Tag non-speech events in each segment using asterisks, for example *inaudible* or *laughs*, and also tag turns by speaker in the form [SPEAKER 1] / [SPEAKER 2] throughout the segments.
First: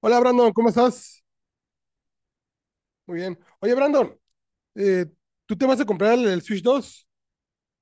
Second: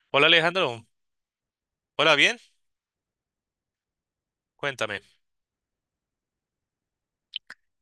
[SPEAKER 1] Hola
[SPEAKER 2] Hola
[SPEAKER 1] Brandon, ¿cómo
[SPEAKER 2] Alejandro,
[SPEAKER 1] estás?
[SPEAKER 2] hola, bien,
[SPEAKER 1] Muy bien. Oye Brandon,
[SPEAKER 2] cuéntame.
[SPEAKER 1] eh, ¿tú te vas a comprar el Switch dos?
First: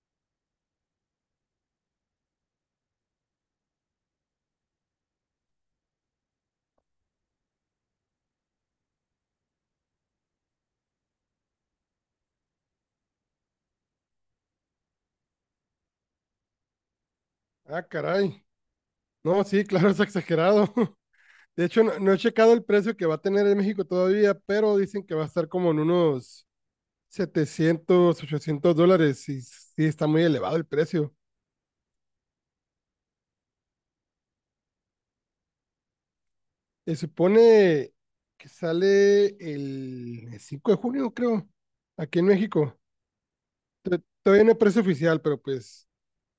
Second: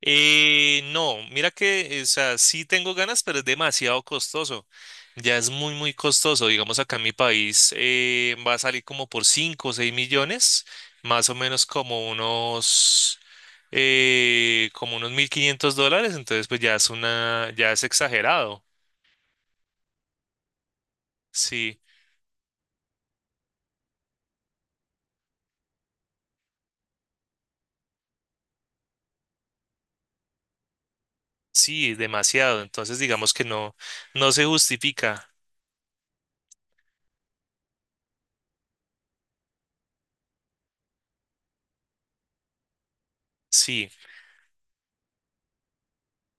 [SPEAKER 2] No, mira que, o sea, sí tengo ganas, pero es demasiado costoso. Ya es muy, muy costoso. Digamos, acá en mi país va a salir como por 5 o 6 millones, más o menos como unos $1.500. Entonces, pues ya es ya es
[SPEAKER 1] Ah, caray.
[SPEAKER 2] exagerado.
[SPEAKER 1] No, sí, claro, es exagerado. *laughs* De
[SPEAKER 2] Sí,
[SPEAKER 1] hecho, no he checado el precio que va a tener en México todavía, pero dicen que va a estar como en unos $700, $800, y sí está muy elevado el precio.
[SPEAKER 2] sí, demasiado. Entonces, digamos que no se justifica.
[SPEAKER 1] Se supone que sale el 5 de junio, creo, aquí en México.
[SPEAKER 2] Sí.
[SPEAKER 1] Todavía no hay precio oficial, pero pues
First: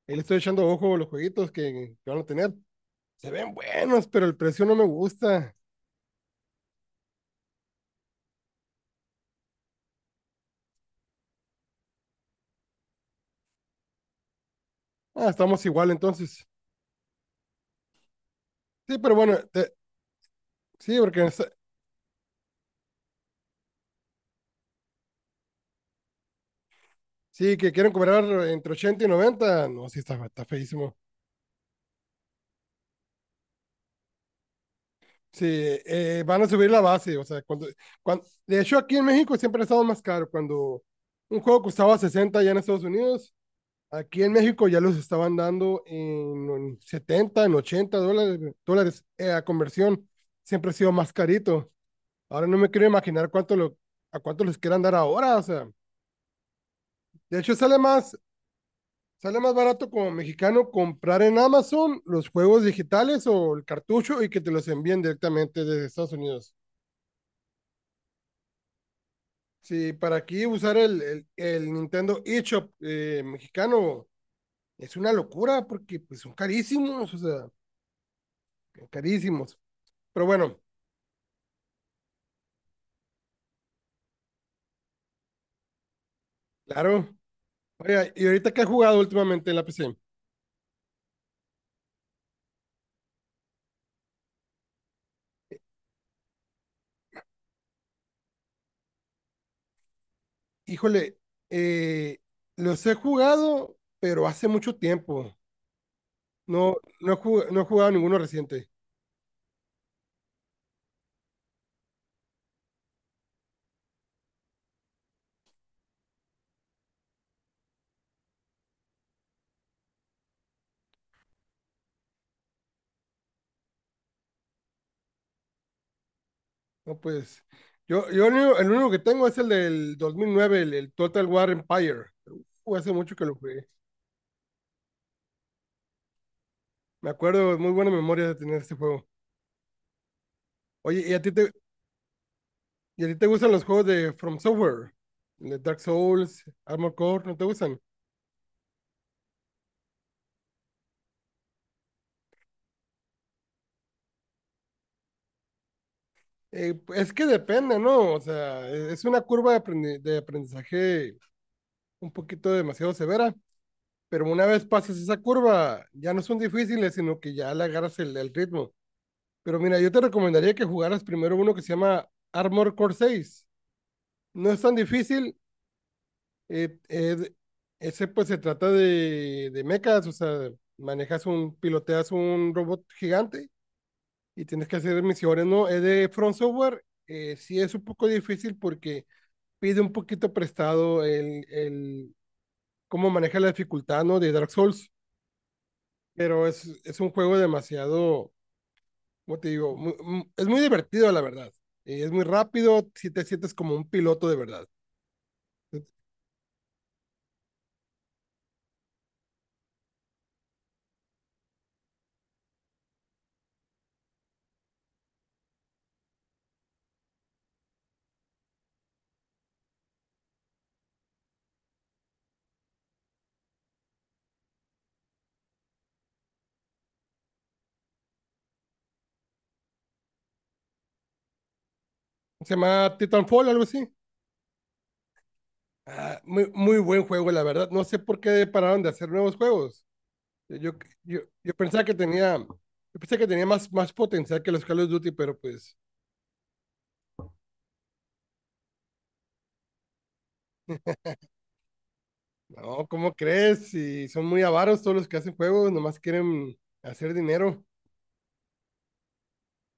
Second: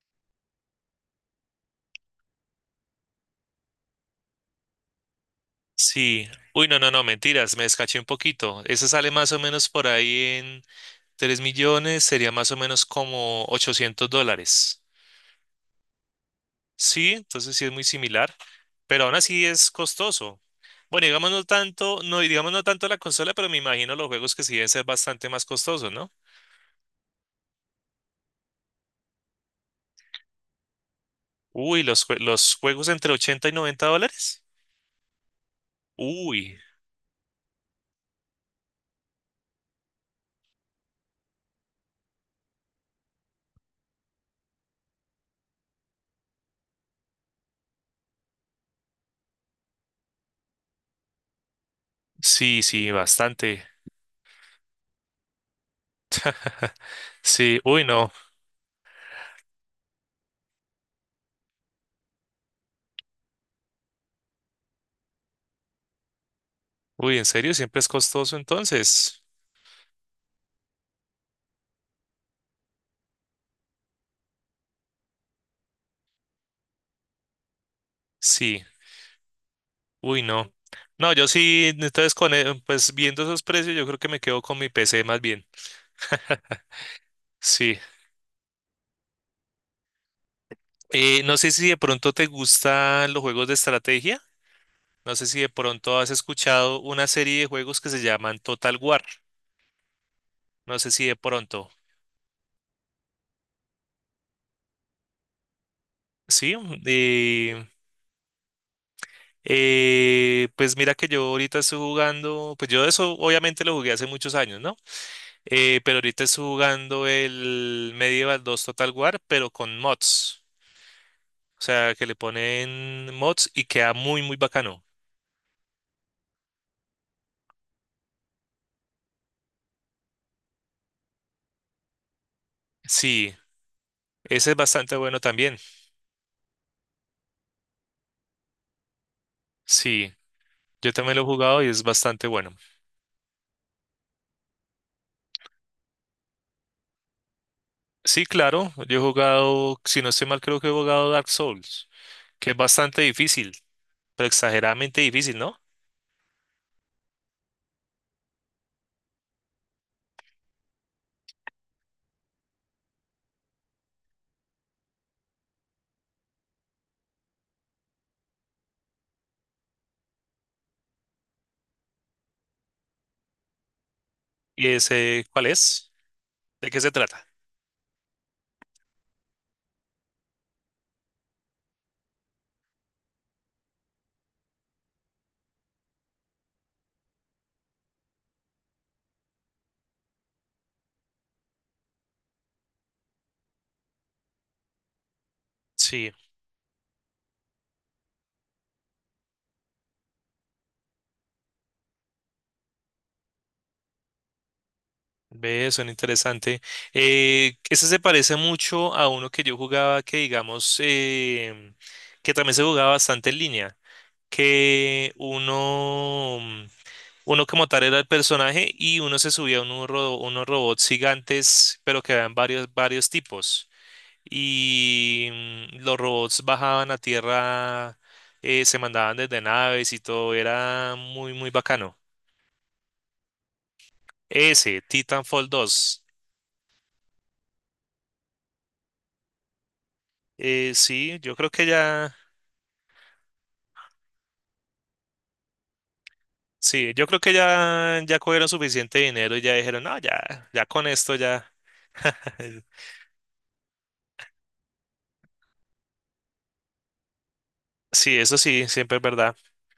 [SPEAKER 1] ahí le estoy echando ojo a los jueguitos que van a tener. Se ven buenos, pero el precio no me gusta.
[SPEAKER 2] Sí. Uy, no, no, no, mentiras, me descaché un poquito. Ese sale más o menos por ahí en 3 millones, sería más o menos como $800.
[SPEAKER 1] Ah, estamos igual entonces.
[SPEAKER 2] Sí, entonces sí es muy similar,
[SPEAKER 1] Sí,
[SPEAKER 2] pero aún
[SPEAKER 1] pero bueno,
[SPEAKER 2] así es costoso.
[SPEAKER 1] sí,
[SPEAKER 2] Bueno,
[SPEAKER 1] porque
[SPEAKER 2] digamos no tanto, no, y digamos no tanto la consola, pero me imagino los juegos que sí deben ser bastante más costosos, ¿no?
[SPEAKER 1] sí, que quieren cobrar entre 80 y 90. No, sí, está feísimo.
[SPEAKER 2] Uy, los juegos entre $80 y $90.
[SPEAKER 1] Sí, van a
[SPEAKER 2] Uy,
[SPEAKER 1] subir la base. O sea, cuando, de hecho, aquí en México siempre ha estado más caro. Cuando un juego costaba 60 ya en Estados Unidos, aquí en México ya los estaban dando en 70 en 80 dólares, dólares a conversión. Siempre ha sido más carito. Ahora no
[SPEAKER 2] sí,
[SPEAKER 1] me quiero
[SPEAKER 2] sí,
[SPEAKER 1] imaginar
[SPEAKER 2] bastante.
[SPEAKER 1] a cuánto les quieran dar ahora. O sea,
[SPEAKER 2] *laughs*
[SPEAKER 1] de hecho,
[SPEAKER 2] Sí, uy, no.
[SPEAKER 1] sale más barato como mexicano comprar en Amazon los juegos digitales o el cartucho y que te los envíen directamente desde Estados Unidos.
[SPEAKER 2] Uy, ¿en serio? ¿Siempre es costoso entonces?
[SPEAKER 1] Sí, para aquí usar el Nintendo eShop mexicano es una locura porque pues, son carísimos, o sea,
[SPEAKER 2] Sí.
[SPEAKER 1] carísimos.
[SPEAKER 2] Uy,
[SPEAKER 1] Pero
[SPEAKER 2] no.
[SPEAKER 1] bueno,
[SPEAKER 2] No, yo sí, entonces pues viendo esos precios, yo creo que me quedo con mi PC más bien. *laughs*
[SPEAKER 1] claro.
[SPEAKER 2] Sí.
[SPEAKER 1] Oiga, ¿y ahorita qué he jugado últimamente en la PC?
[SPEAKER 2] No sé si de pronto te gustan los juegos de estrategia. No sé si de pronto has escuchado una serie de juegos que se llaman Total War. No sé si de
[SPEAKER 1] Híjole,
[SPEAKER 2] pronto.
[SPEAKER 1] eh, los he jugado, pero hace mucho tiempo.
[SPEAKER 2] Sí.
[SPEAKER 1] No, no he jugado ninguno reciente.
[SPEAKER 2] Pues mira que yo ahorita estoy jugando, pues yo eso obviamente lo jugué hace muchos años, ¿no? Pero ahorita estoy jugando el Medieval 2 Total War, pero con mods. O sea, que le ponen mods y queda muy, muy bacano.
[SPEAKER 1] No, pues, yo el único que tengo es el del 2009, el Total War Empire. Hace mucho que
[SPEAKER 2] Sí,
[SPEAKER 1] lo jugué.
[SPEAKER 2] ese es bastante bueno también.
[SPEAKER 1] Me acuerdo, muy buena memoria de tener este juego.
[SPEAKER 2] Sí, yo
[SPEAKER 1] Oye,
[SPEAKER 2] también lo he jugado y es bastante bueno.
[SPEAKER 1] ¿y a ti te gustan los juegos de From Software, de Dark Souls, Armored Core? ¿No te gustan?
[SPEAKER 2] Sí, claro, yo he jugado, si no estoy mal, creo que he jugado Dark Souls, que es bastante difícil, pero exageradamente difícil, ¿no?
[SPEAKER 1] Es que depende, ¿no? O sea, es una curva de, de aprendizaje un poquito demasiado severa, pero una vez pasas esa curva, ya no son difíciles, sino que ya le agarras el ritmo. Pero mira, yo te recomendaría que jugaras primero uno que se llama Armor Core 6. No es
[SPEAKER 2] ¿Y
[SPEAKER 1] tan
[SPEAKER 2] ese
[SPEAKER 1] difícil.
[SPEAKER 2] cuál es? ¿De
[SPEAKER 1] eh,
[SPEAKER 2] qué se trata?
[SPEAKER 1] eh, ese pues se trata de mechas. O sea, piloteas un robot gigante y tienes que hacer misiones, ¿no? Es de Front Software. Sí es un poco difícil porque pide un poquito prestado el cómo maneja la dificultad, ¿no? De Dark Souls.
[SPEAKER 2] Sí,
[SPEAKER 1] Pero es un juego demasiado, como te digo, es muy divertido, la verdad. Y es muy rápido, si te sientes como un piloto de verdad.
[SPEAKER 2] ve, suena interesante. Ese se parece mucho a uno que yo jugaba que, digamos, que también se jugaba bastante en línea, que uno Uno como tal era el personaje y uno se subía a unos robots gigantes, pero que eran varios, varios tipos. Y los robots bajaban a tierra, se mandaban desde naves y todo, era muy, muy bacano.
[SPEAKER 1] Se llama Titanfall, algo así.
[SPEAKER 2] Ese, Titanfall dos.
[SPEAKER 1] Ah, muy, muy buen juego, la verdad. No sé por qué pararon de hacer nuevos juegos.
[SPEAKER 2] Eh,
[SPEAKER 1] Yo,
[SPEAKER 2] sí,
[SPEAKER 1] yo,
[SPEAKER 2] yo creo
[SPEAKER 1] yo
[SPEAKER 2] que
[SPEAKER 1] pensaba que
[SPEAKER 2] ya,
[SPEAKER 1] tenía, yo pensé que tenía más, más potencial que los Call of Duty, pero pues
[SPEAKER 2] sí, yo creo que ya, ya cogieron suficiente dinero y ya dijeron, no, ya, ya con esto ya. *laughs*
[SPEAKER 1] no, ¿cómo crees? Si son muy avaros todos los que hacen juegos, nomás quieren hacer dinero.
[SPEAKER 2] Sí, eso sí, siempre es verdad.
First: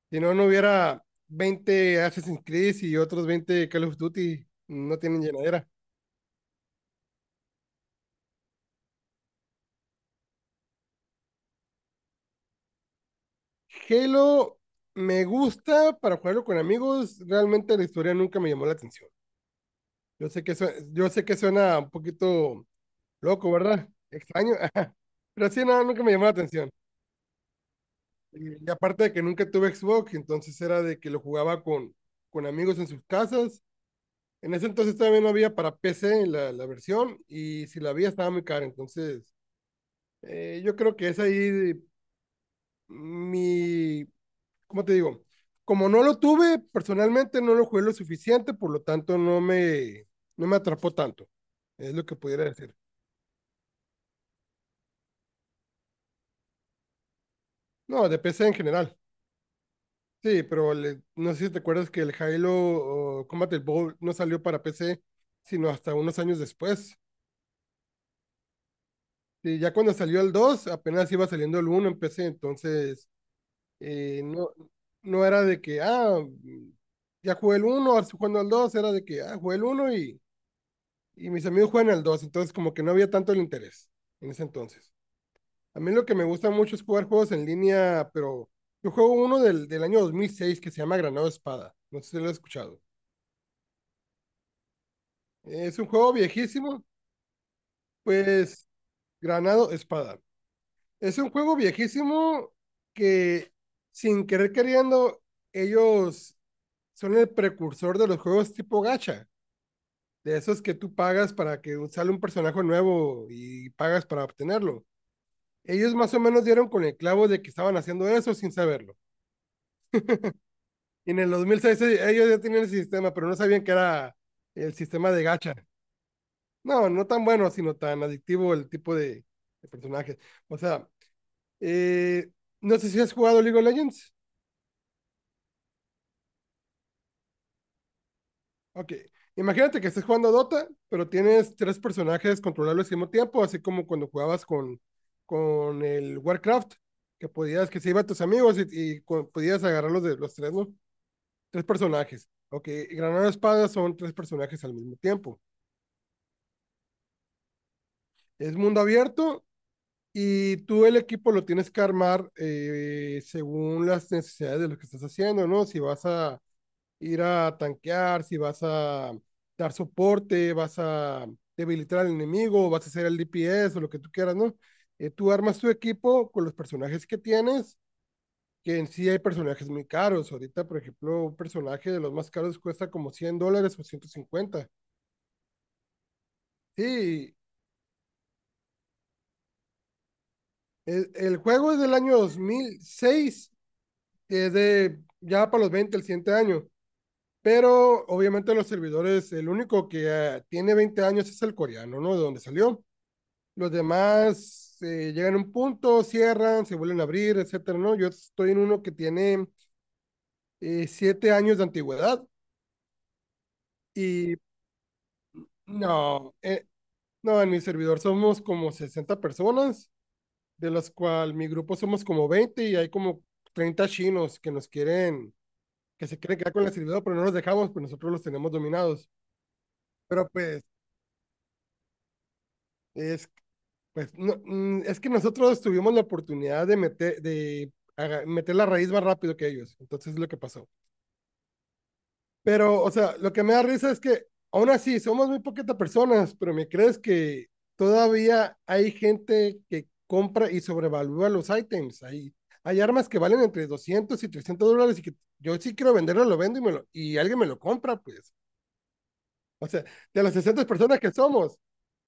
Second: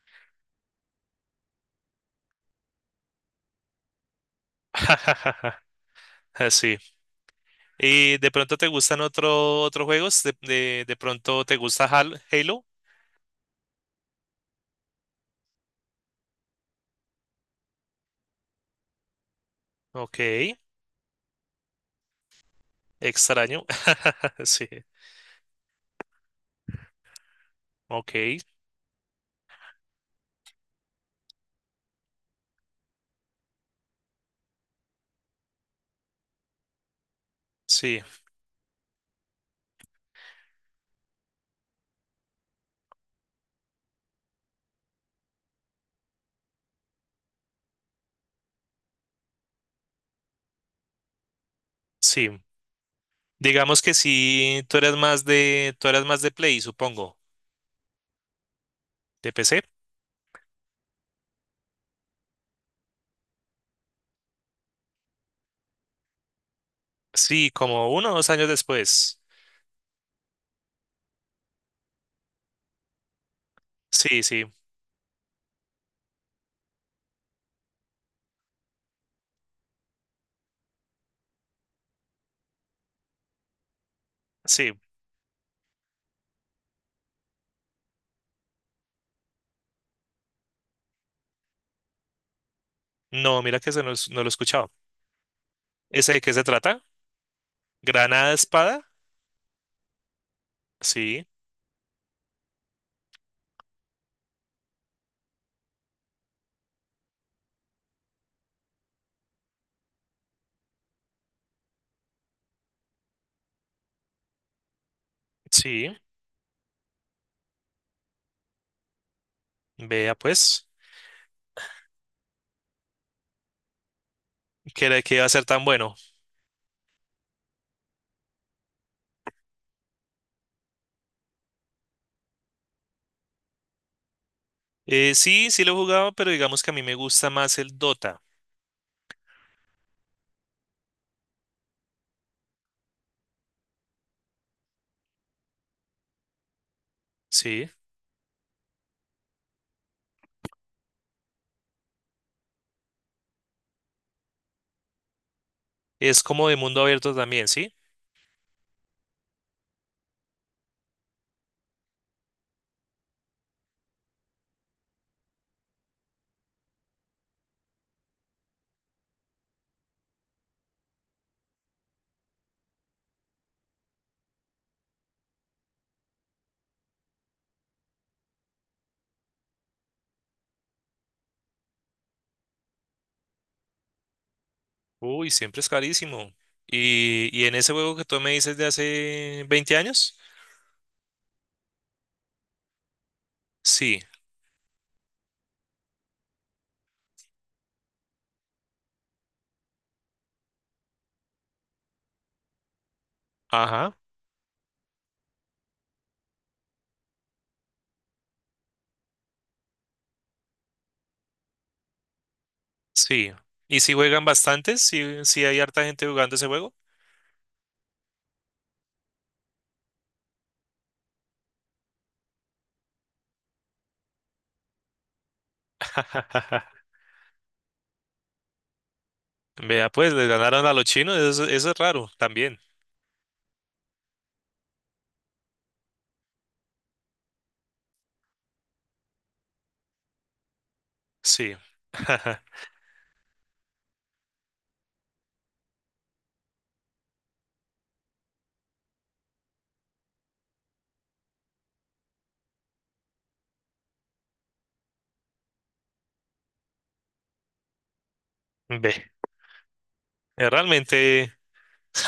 [SPEAKER 1] Si no, no hubiera 20 Assassin's Creed y otros 20 Call of Duty. No tienen
[SPEAKER 2] *laughs*
[SPEAKER 1] llenadera.
[SPEAKER 2] Sí. ¿Y de pronto te gustan otro, otros juegos? De pronto te gusta Halo?
[SPEAKER 1] Halo me gusta para jugarlo con amigos. Realmente la historia nunca me llamó la atención.
[SPEAKER 2] Ok,
[SPEAKER 1] Yo sé que, su- yo sé que suena un poquito loco,
[SPEAKER 2] extraño.
[SPEAKER 1] ¿verdad?
[SPEAKER 2] *laughs*
[SPEAKER 1] Extraño. *laughs*
[SPEAKER 2] Sí,
[SPEAKER 1] Ajá. Pero sí, no, nunca me llamó la atención.
[SPEAKER 2] ok,
[SPEAKER 1] Y aparte de que nunca tuve Xbox, entonces era de que lo jugaba con amigos en sus casas. En ese entonces todavía no había para PC la versión, y si la
[SPEAKER 2] sí,
[SPEAKER 1] había estaba muy cara. Entonces, yo creo que es ahí mi, ¿cómo te digo? Como no lo tuve, personalmente no lo jugué lo suficiente, por lo tanto no me atrapó tanto. Es lo que
[SPEAKER 2] sí.
[SPEAKER 1] pudiera decir.
[SPEAKER 2] Digamos que sí, tú eres más de, tú eres más de Play, supongo.
[SPEAKER 1] No, de PC en general.
[SPEAKER 2] ¿De PC?
[SPEAKER 1] Sí, pero no sé si te acuerdas que el Halo o Combat Evolved no salió para PC, sino hasta unos años después.
[SPEAKER 2] Sí, como uno o dos años después.
[SPEAKER 1] Sí, ya cuando salió el 2 apenas iba saliendo el uno en PC, entonces Eh,
[SPEAKER 2] Sí, sí,
[SPEAKER 1] no, no era de que, ah, ya jugué el uno, ahora estoy jugando al 2, era de que, ah, jugué el uno y mis amigos juegan al dos, entonces como que no había tanto el interés en ese
[SPEAKER 2] sí.
[SPEAKER 1] entonces. A mí lo que me gusta mucho es jugar juegos en línea, pero yo juego uno del año 2006 que se llama Granado Espada, no sé si lo has escuchado.
[SPEAKER 2] No, mira que no, lo he escuchado.
[SPEAKER 1] Es un
[SPEAKER 2] ¿Ese
[SPEAKER 1] juego
[SPEAKER 2] de qué se trata?
[SPEAKER 1] viejísimo,
[SPEAKER 2] ¿Granada
[SPEAKER 1] pues,
[SPEAKER 2] Espada?
[SPEAKER 1] Granado Espada. Es
[SPEAKER 2] Sí,
[SPEAKER 1] un juego viejísimo que sin querer queriendo ellos son el precursor de los juegos tipo gacha, de esos que tú pagas para que sale un personaje nuevo y pagas para obtenerlo.
[SPEAKER 2] sí.
[SPEAKER 1] Ellos más o menos dieron con el clavo de que estaban haciendo eso sin saberlo.
[SPEAKER 2] Vea pues,
[SPEAKER 1] Y en el 2006 ellos ya tenían el sistema, pero no sabían que era el sistema
[SPEAKER 2] que
[SPEAKER 1] de
[SPEAKER 2] iba a ser
[SPEAKER 1] gacha.
[SPEAKER 2] tan bueno.
[SPEAKER 1] No, no tan bueno, sino tan adictivo el tipo de personajes. O sea, eh, no sé si has jugado League of Legends.
[SPEAKER 2] Sí, sí lo he jugado, pero digamos que a mí me gusta más el Dota,
[SPEAKER 1] Ok. Imagínate que estés jugando Dota, pero tienes tres personajes controlables al mismo tiempo, así como cuando jugabas con el Warcraft, que
[SPEAKER 2] ¿sí?
[SPEAKER 1] podías, que se iban tus amigos y, podías agarrarlos de los tres, ¿no? Tres personajes. Ok, Granada Espada son tres personajes al mismo tiempo.
[SPEAKER 2] Es como de mundo abierto también, ¿sí?
[SPEAKER 1] Es mundo abierto, y tú el equipo lo tienes que armar según las necesidades de lo que estás haciendo, ¿no? Si vas a, ir a tanquear, si vas a dar soporte, vas a debilitar al enemigo, vas a hacer el DPS o lo que tú quieras, ¿no? Tú armas tu equipo con los personajes que tienes, que en sí hay personajes muy caros. Ahorita, por ejemplo, un personaje de los más caros cuesta como $100 o 150.
[SPEAKER 2] Uy, siempre es carísimo.
[SPEAKER 1] Sí,
[SPEAKER 2] Y en ese juego que tú me dices de hace 20 años,
[SPEAKER 1] el juego es del año 2006,
[SPEAKER 2] sí,
[SPEAKER 1] es de ya para los 20 el siguiente año. Pero obviamente los servidores, el único que tiene 20 años es el coreano, ¿no? De donde salió. Los
[SPEAKER 2] ajá,
[SPEAKER 1] demás llegan a un punto, cierran, se vuelven a abrir, etcétera, ¿no? Yo estoy en uno que tiene 7 años de antigüedad
[SPEAKER 2] sí. ¿Y si juegan
[SPEAKER 1] y
[SPEAKER 2] bastantes? ¿Sí, sí hay harta gente jugando
[SPEAKER 1] no,
[SPEAKER 2] ese
[SPEAKER 1] eh,
[SPEAKER 2] juego?
[SPEAKER 1] no, en mi servidor somos como 60 personas, de las cuales mi grupo somos como 20, y hay como 30 chinos que nos quieren, que se quieren quedar con el
[SPEAKER 2] *laughs*
[SPEAKER 1] servidor, pero no los dejamos, pues nosotros los tenemos dominados.
[SPEAKER 2] Vea, pues, les
[SPEAKER 1] Pero pues,
[SPEAKER 2] ganaron a los chinos, eso es raro también,
[SPEAKER 1] es, pues, no, es que nosotros tuvimos la oportunidad de meter, meter la raíz más rápido que ellos, entonces es lo que pasó.
[SPEAKER 2] sí. *laughs*
[SPEAKER 1] Pero, o sea, lo que me da risa es que aún así somos muy poquitas personas, pero me crees que todavía hay gente que compra y sobrevalúa los ítems. Hay armas que valen entre $200 y $300, y que yo sí quiero venderlo, lo vendo y, y alguien me lo compra, pues.
[SPEAKER 2] Ve,
[SPEAKER 1] O sea, de las 60 personas que
[SPEAKER 2] realmente,
[SPEAKER 1] somos,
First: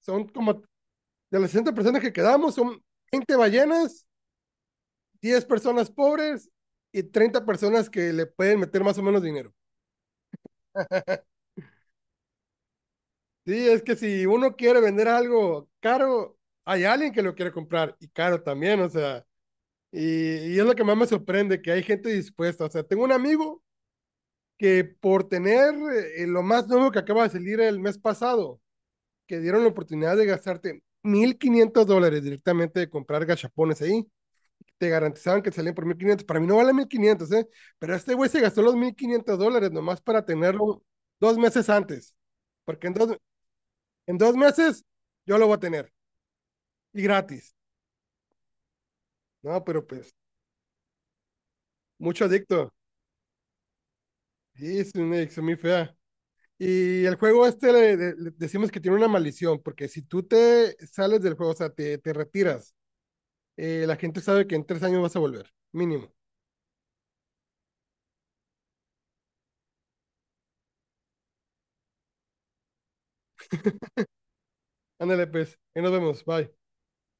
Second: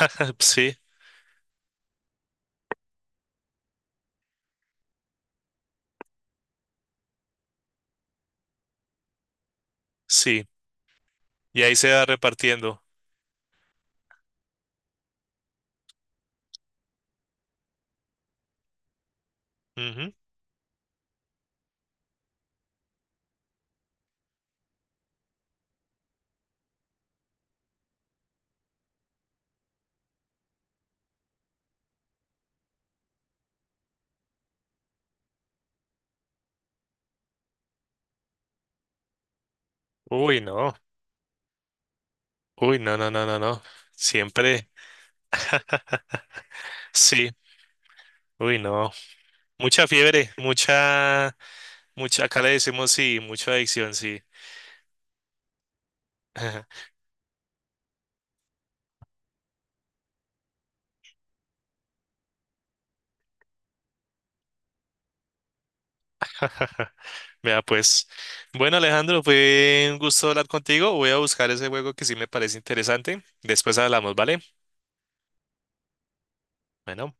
[SPEAKER 1] son como,
[SPEAKER 2] sí,
[SPEAKER 1] de las 60 personas que quedamos, son 20 ballenas, 10 personas pobres y 30 personas que le pueden meter más o menos dinero.
[SPEAKER 2] sí. Y ahí se va repartiendo.
[SPEAKER 1] Sí, es que si uno quiere vender algo caro, hay alguien que lo quiere comprar y caro también, o sea,
[SPEAKER 2] Ujú.
[SPEAKER 1] y es lo que más me sorprende, que hay gente dispuesta. O sea, tengo un amigo que por tener lo más nuevo que acaba de salir el mes pasado, que dieron la oportunidad de gastarte $1,500 directamente de comprar gachapones ahí, te garantizaban que salían por 1,500, para mí no vale 1,500, ¿eh? Pero este güey se gastó los $1,500 nomás para
[SPEAKER 2] Uy, no.
[SPEAKER 1] tenerlo 2 meses antes,
[SPEAKER 2] Uy,
[SPEAKER 1] porque
[SPEAKER 2] no, no, no, no, no.
[SPEAKER 1] en dos
[SPEAKER 2] Siempre,
[SPEAKER 1] meses yo lo voy a tener.
[SPEAKER 2] *laughs*
[SPEAKER 1] Y
[SPEAKER 2] sí.
[SPEAKER 1] gratis.
[SPEAKER 2] Uy, no.
[SPEAKER 1] No,
[SPEAKER 2] Mucha
[SPEAKER 1] pero pues,
[SPEAKER 2] fiebre, mucha,
[SPEAKER 1] mucho
[SPEAKER 2] mucha, acá le
[SPEAKER 1] adicto.
[SPEAKER 2] decimos sí, mucha adicción, sí.
[SPEAKER 1] Sí, es una adicción muy fea. Y el juego este le decimos que tiene una maldición, porque si tú te sales del juego, o sea, te retiras, la gente sabe que en 3 años vas a volver, mínimo.
[SPEAKER 2] *laughs* Vea, pues. Bueno, Alejandro, fue un gusto hablar contigo. Voy a buscar ese juego que sí me parece interesante. Después hablamos, ¿vale?
[SPEAKER 1] Ándale, pues, ahí nos vemos, bye.
[SPEAKER 2] Bueno.